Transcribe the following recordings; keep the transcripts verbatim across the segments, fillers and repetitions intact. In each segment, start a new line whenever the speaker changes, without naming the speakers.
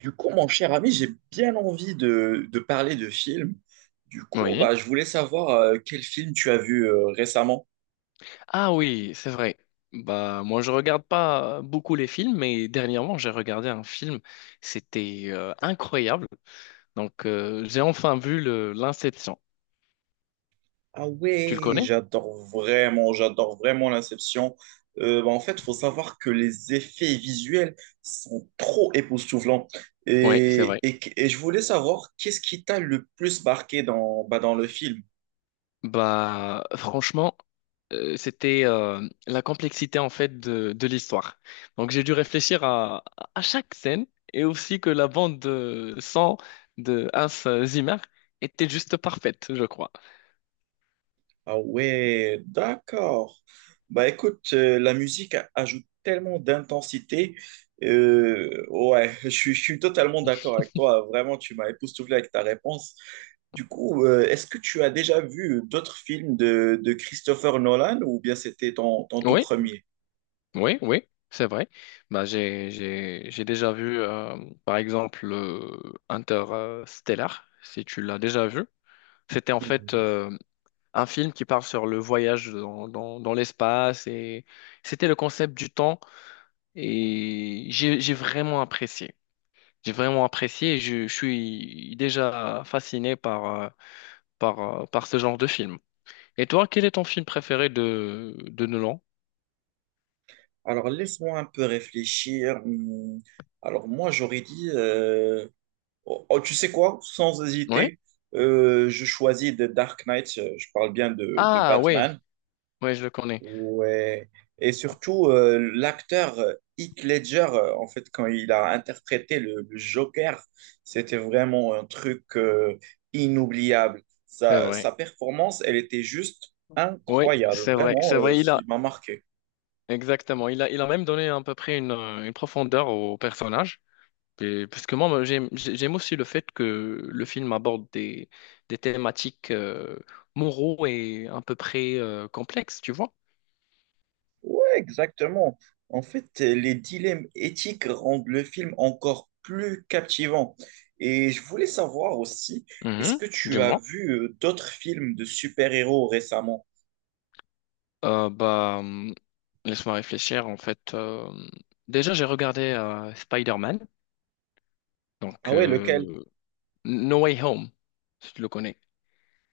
Du coup, mon cher ami, j'ai bien envie de, de parler de films. Du coup, bah,
Oui.
je voulais savoir euh, quel film tu as vu euh, récemment.
Ah oui, c'est vrai. Bah moi je regarde pas beaucoup les films, mais dernièrement j'ai regardé un film. C'était euh, incroyable. Donc euh, j'ai enfin vu le l'Inception.
Ah
Tu le
ouais,
connais?
j'adore vraiment, j'adore vraiment l'Inception. Euh, bah, en fait, il faut savoir que les effets visuels sont trop époustouflants.
Oui, c'est
Et,
vrai.
et, et je voulais savoir qu'est-ce qui t'a le plus marqué dans, bah, dans le film.
Bah franchement, euh, c'était euh, la complexité en fait de, de l'histoire. Donc j'ai dû réfléchir à, à chaque scène, et aussi que la bande de son de Hans Zimmer était juste parfaite, je crois.
Ah ouais, d'accord. Bah écoute, euh, la musique a- ajoute tellement d'intensité. Euh, ouais, je, suis je suis totalement d'accord avec toi. Vraiment, tu m'as époustouflé avec ta réponse. Du coup, euh, est-ce que tu as déjà vu d'autres films de, de Christopher Nolan ou bien c'était ton, ton tout
Oui.
premier?
Oui, oui, c'est vrai. Bah, j'ai, j'ai, j'ai déjà vu, euh, par exemple, le Interstellar, si tu l'as déjà vu. C'était en fait
Hmm.
euh, un film qui parle sur le voyage dans, dans, dans l'espace, et c'était le concept du temps, et j'ai, j'ai vraiment apprécié. J'ai vraiment apprécié et je, je suis déjà fasciné par, euh, par, euh, par ce genre de film. Et toi, quel est ton film préféré de, de Nolan?
Alors laisse-moi un peu réfléchir. Hmm. Alors moi, j'aurais dit Oh, oh, tu sais quoi? Sans
Oui?
hésiter, euh, je choisis The Dark Knight. euh, Je parle bien de, de
Ah, oui,
Batman.
oui, je le connais.
Ouais. Et surtout, euh, l'acteur euh, Heath Ledger, euh, en fait, quand il a interprété le, le Joker, c'était vraiment un truc euh, inoubliable.
C'est
Sa,
vrai.
sa performance, elle était juste
Oui,
incroyable.
c'est vrai, c'est
Vraiment, euh,
vrai, il a,
il m'a marqué.
exactement, il a, il a même donné à peu près une, euh, une profondeur au personnage. Et- parce que moi, moi, j'aime, j'ai- j'aime aussi le fait que le film aborde des, des thématiques euh, moraux et à peu près euh, complexes, tu vois.
Exactement. En fait, les dilemmes éthiques rendent le film encore plus captivant. Et je voulais savoir aussi, est-ce
Mhm,
que tu as
dis-moi.
vu euh, d'autres films de super-héros récemment?
Euh, bah, hum, laisse-moi réfléchir, en fait. Euh, déjà, j'ai regardé euh, Spider-Man,
Ah
donc
ouais, lequel?
euh, No Way Home, si tu le connais.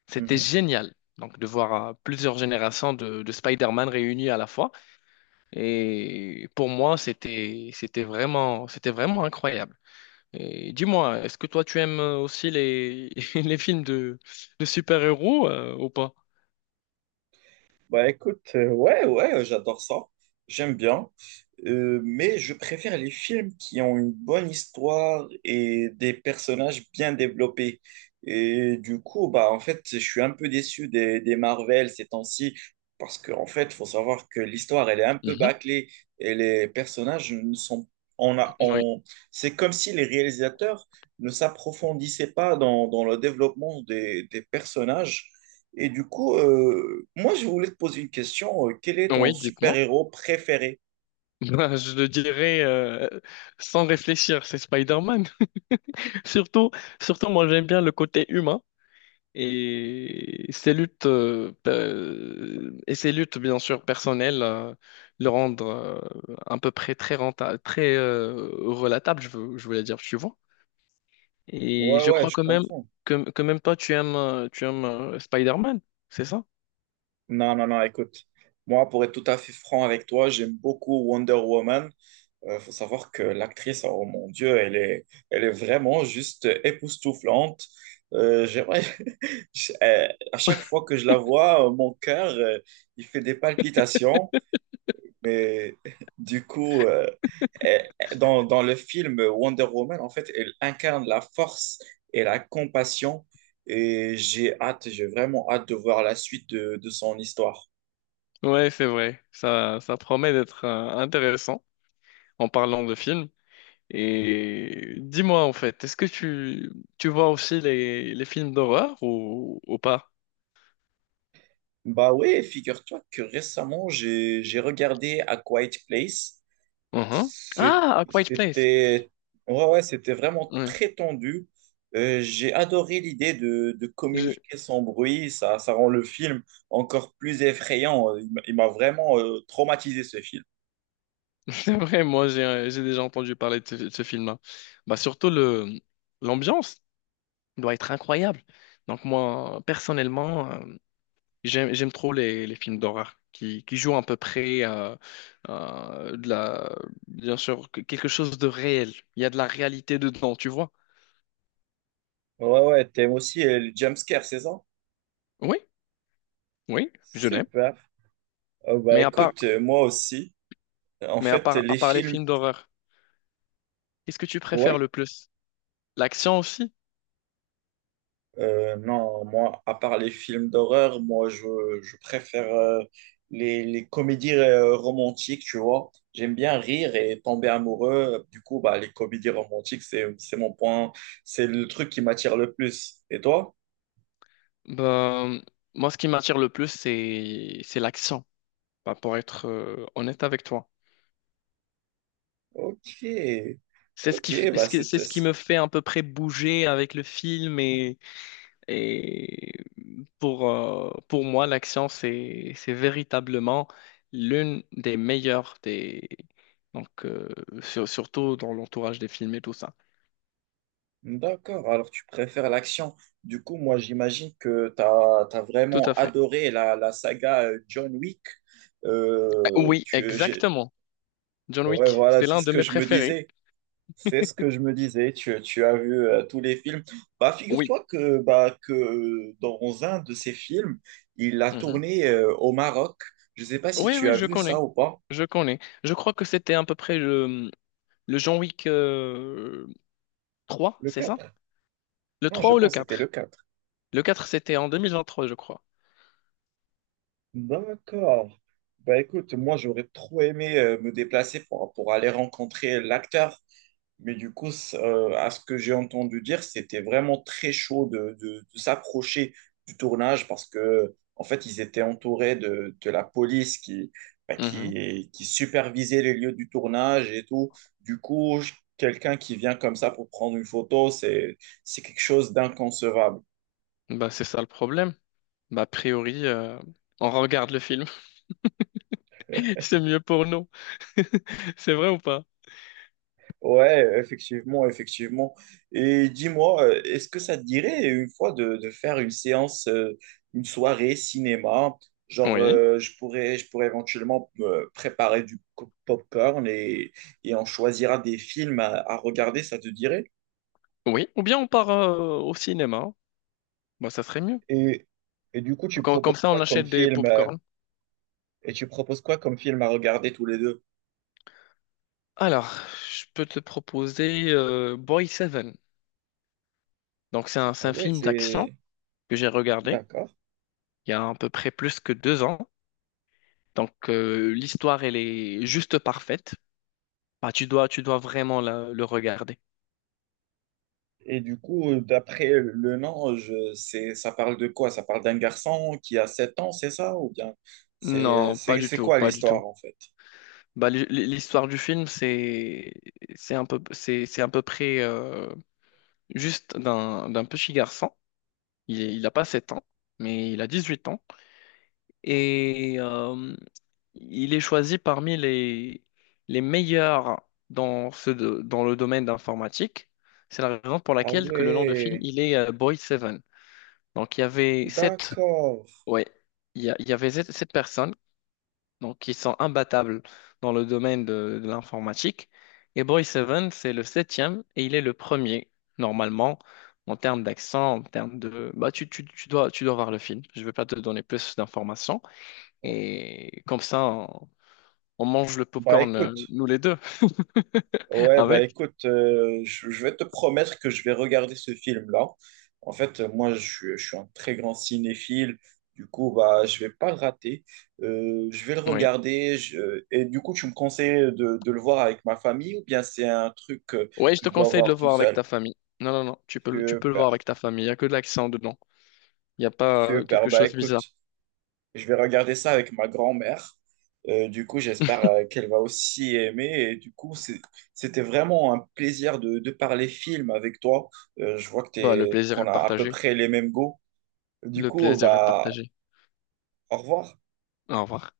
C'était génial. Donc, de voir euh, plusieurs générations de, de Spider-Man réunies à la fois. Et pour moi, c'était, c'était vraiment, c'était vraiment incroyable. Et dis-moi, est-ce que toi, tu aimes euh, aussi les, les films de, de super-héros euh, ou pas?
Bah écoute, euh, ouais, ouais, euh, j'adore ça. J'aime bien. Euh, mais je préfère les films qui ont une bonne histoire et des personnages bien développés. Et du coup, bah en fait, je suis un peu déçu des, des Marvel ces temps-ci. Parce qu'en en fait, faut savoir que l'histoire, elle est un peu
Mhm.
bâclée. Et les personnages ne sont. On a,
Oui,
on... C'est comme si les réalisateurs ne s'approfondissaient pas dans, dans le développement des, des personnages. Et du coup, euh, moi, je voulais te poser une question. Euh, quel est ton
oui, dites-moi.
super-héros préféré?
Ben, je le dirais euh, sans réfléchir, c'est Spider-Man. Surtout, surtout, moi, j'aime bien le côté humain. Et ces luttes, euh, pe- et ces luttes bien sûr personnelles, euh, le rendre euh, à peu près très rentable, très euh, relatable, je veux, je voulais dire, tu vois. Et
Ouais,
je
ouais,
crois
je
quand même
comprends.
que, que même toi, tu aimes, euh, tu aimes euh, Spider-Man, c'est ça?
Non, non, non, écoute. Moi, pour être tout à fait franc avec toi, j'aime beaucoup Wonder Woman. Il faut savoir que l'actrice, oh mon Dieu, elle est, elle est vraiment juste époustouflante. Euh, j'aimerais- je- euh, à chaque fois que je la vois, euh, mon cœur, euh, il fait des palpitations. Mais du coup, euh, elle- elle- dans, dans le film Wonder Woman, en fait, elle incarne la force et la compassion. Et j'ai hâte, j'ai vraiment hâte de voir la suite de, de son histoire.
Ouais, c'est vrai. Ça, ça promet d'être euh, intéressant, en parlant de films. Et dis-moi en fait, est-ce que tu, tu vois aussi les, les films d'horreur, ou, ou pas?
Bah ouais, figure-toi que récemment, j'ai, j'ai regardé A Quiet Place.
Mhm.
C'est-
Ah, A Quiet Place.
C'était ouais, ouais, c'était vraiment
Ouais.
très tendu. Euh, j'ai adoré l'idée de, de
J'ai-
communiquer sans bruit. Ça, ça rend le film encore plus effrayant. Euh, Il m'a il m'a vraiment euh, traumatisé ce film.
C'est vrai, moi j'ai euh, j'ai déjà entendu parler de ce, de ce film-là. Bah surtout le l'ambiance doit être incroyable. Donc moi personnellement, euh, j'aime, j'aime trop les, les films d'horreur qui, qui jouent à peu près euh, euh, de la, bien sûr, que- quelque chose de réel. Il y a de la réalité dedans, tu vois?
Ouais, ouais, t'aimes aussi euh, le jumpscare, c'est ça?
Oui, oui, je l'aime.
Super. Oh, bah
Mais à part,
écoute, euh, moi aussi. En
mais à
fait,
part, à
les
part les
films,
films d'horreur, qu'est-ce que tu préfères
ouais.
le plus? L'action aussi?
Euh, non, moi, à part les films d'horreur, moi, je, je préfère euh, les, les comédies euh, romantiques, tu vois. J'aime bien rire et tomber amoureux. Du coup, bah, les comédies romantiques, c'est, c'est mon point, c'est le truc qui m'attire le plus. Et toi?
Ben, moi, ce qui m'attire le plus, c'est, c'est l'action. Ben, pour être euh, honnête avec toi.
Ok,
C'est ce qui, f-
ok, bah
c'est c'est
c'était...
ce qui me fait à peu près bouger avec le film. et Et pour, euh, pour moi, l'action, c'est, c'est véritablement l'une des meilleures des... Donc, euh, sur- surtout dans l'entourage des films et tout ça.
D'accord, alors tu préfères l'action. Du coup, moi, j'imagine que tu as,
Tout
vraiment
à fait.
adoré la, la saga euh, John Wick.
Euh,
Euh,
Oui,
tu, j'ai-
exactement. John
Ouais,
Wick,
voilà,
c'est
c'est
l'un
ce
de
que
mes
je me
préférés.
disais. C'est ce que je me disais, tu, tu as vu euh, tous les films. Bah,
Oui.
figure-toi que, bah, que dans un de ces films, il a
Mhm.
tourné euh, au Maroc. Je ne sais pas si
Oui,
tu
oui,
as
je
vu
connais.
ça ou pas.
Je connais. Je crois que c'était à peu près le, le John Wick euh, trois,
Le
c'est ça?
quatre.
Le
Non,
trois
je
ou le
pense que c'était le
quatre.
quatre.
Le quatre c'était en deux mille vingt-trois, je crois.
D'accord. Bah écoute, moi j'aurais trop aimé euh, me déplacer pour, pour aller rencontrer l'acteur. Mais du coup, c- euh, à ce que j'ai entendu dire, c'était vraiment très chaud de, de- de s'approcher du tournage parce que, en fait, ils étaient entourés de, de la police qui, bah,
Mhm.
qui, qui supervisait les lieux du tournage et tout. Du coup, je- quelqu'un qui vient comme ça pour prendre une photo, c'est, c'est quelque chose d'inconcevable.
Bah, c'est ça le problème. Bah, a priori, euh, on regarde le film. C'est mieux pour nous. C'est vrai ou pas?
Ouais, effectivement, effectivement. Et dis-moi, euh, est-ce que ça te dirait une fois de, de faire une séance, euh, une soirée cinéma? Genre,
Oui.
euh, je pourrais, je pourrais éventuellement me préparer du co- popcorn et, et on choisira des films à, à regarder, ça te dirait?
Oui. Ou bien on part euh, au cinéma. Bah, ça serait mieux.
Et, et du coup, tu
Com- Comme
proposes
ça,
quoi
on
comme
achète des
film, euh,
popcorn.
et tu proposes quoi comme film à regarder tous les deux?
Alors, je peux te proposer euh, Boy Seven. Donc, c'est un, c'est
Ah
un
ouais,
film d'action
c'est...
que j'ai regardé
D'accord.
il y a à peu près plus que deux ans. Donc, euh, l'histoire, elle est juste parfaite. Bah, tu dois, tu dois vraiment la- le regarder.
Et du coup, d'après le nom, je, c'est, ça parle de quoi? Ça parle d'un garçon qui a sept ans, c'est ça? Ou bien c'est,
Non, pas
c'est,
du
c'est
tout,
quoi
pas du tout.
l'histoire en fait?
Bah, l'hi- l'histoire du film, c'est c'est un peu c'est c'est à peu près euh, juste d'un d'un petit garçon. Il est- il a pas sept ans, mais il a dix-huit ans et euh, il est choisi parmi les les meilleurs dans ce do- dans le domaine d'informatique. C'est la raison pour
Ah
laquelle que le nom de film
ouais,
il est euh, Boy Seven. Donc il y avait sept
d'accord.
ouais il y, a- il y avait sept sept personnes donc qui sont imbattables dans le domaine de, de l'informatique. Et Boy Seven, c'est le septième et il est le premier, normalement, en termes d'accent, en termes de... Bah, tu, tu, tu dois, tu dois voir le film, je ne vais pas te donner plus d'informations. Et comme ça, on, on mange le
Bah
popcorn, euh,
écoute,
nous les deux,
ouais, bah
avec.
écoute, euh, je, je vais te promettre que je vais regarder ce film-là. En fait, euh, moi, je, suis je suis un très grand cinéphile. Du coup, bah, je vais pas le rater. Euh, je vais le
Oui.
regarder. je- Et du coup, tu me conseilles de, de le voir avec ma famille ou bien c'est un truc que,
Oui, je
que
te
je dois
conseille de le
voir tout
voir avec
seul?
ta famille. Non, non, non, tu peux, le- tu peux le voir
Super,
avec ta famille, il n'y a que de l'accent dedans. Il n'y a pas euh,
Super.
quelque
Bah
chose de
écoute,
bizarre.
je vais regarder ça avec ma grand-mère. Euh, du coup, j'espère euh, qu'elle va aussi aimer. Et du coup, c'est- c'était vraiment un plaisir de, de parler film avec toi. Euh, je vois que
Bah, le
t'es,
plaisir
qu'on
est
a à peu
partagé.
près les mêmes goûts. Du
Le
coup,
plaisir est
bah,
partagé.
au revoir.
Au revoir.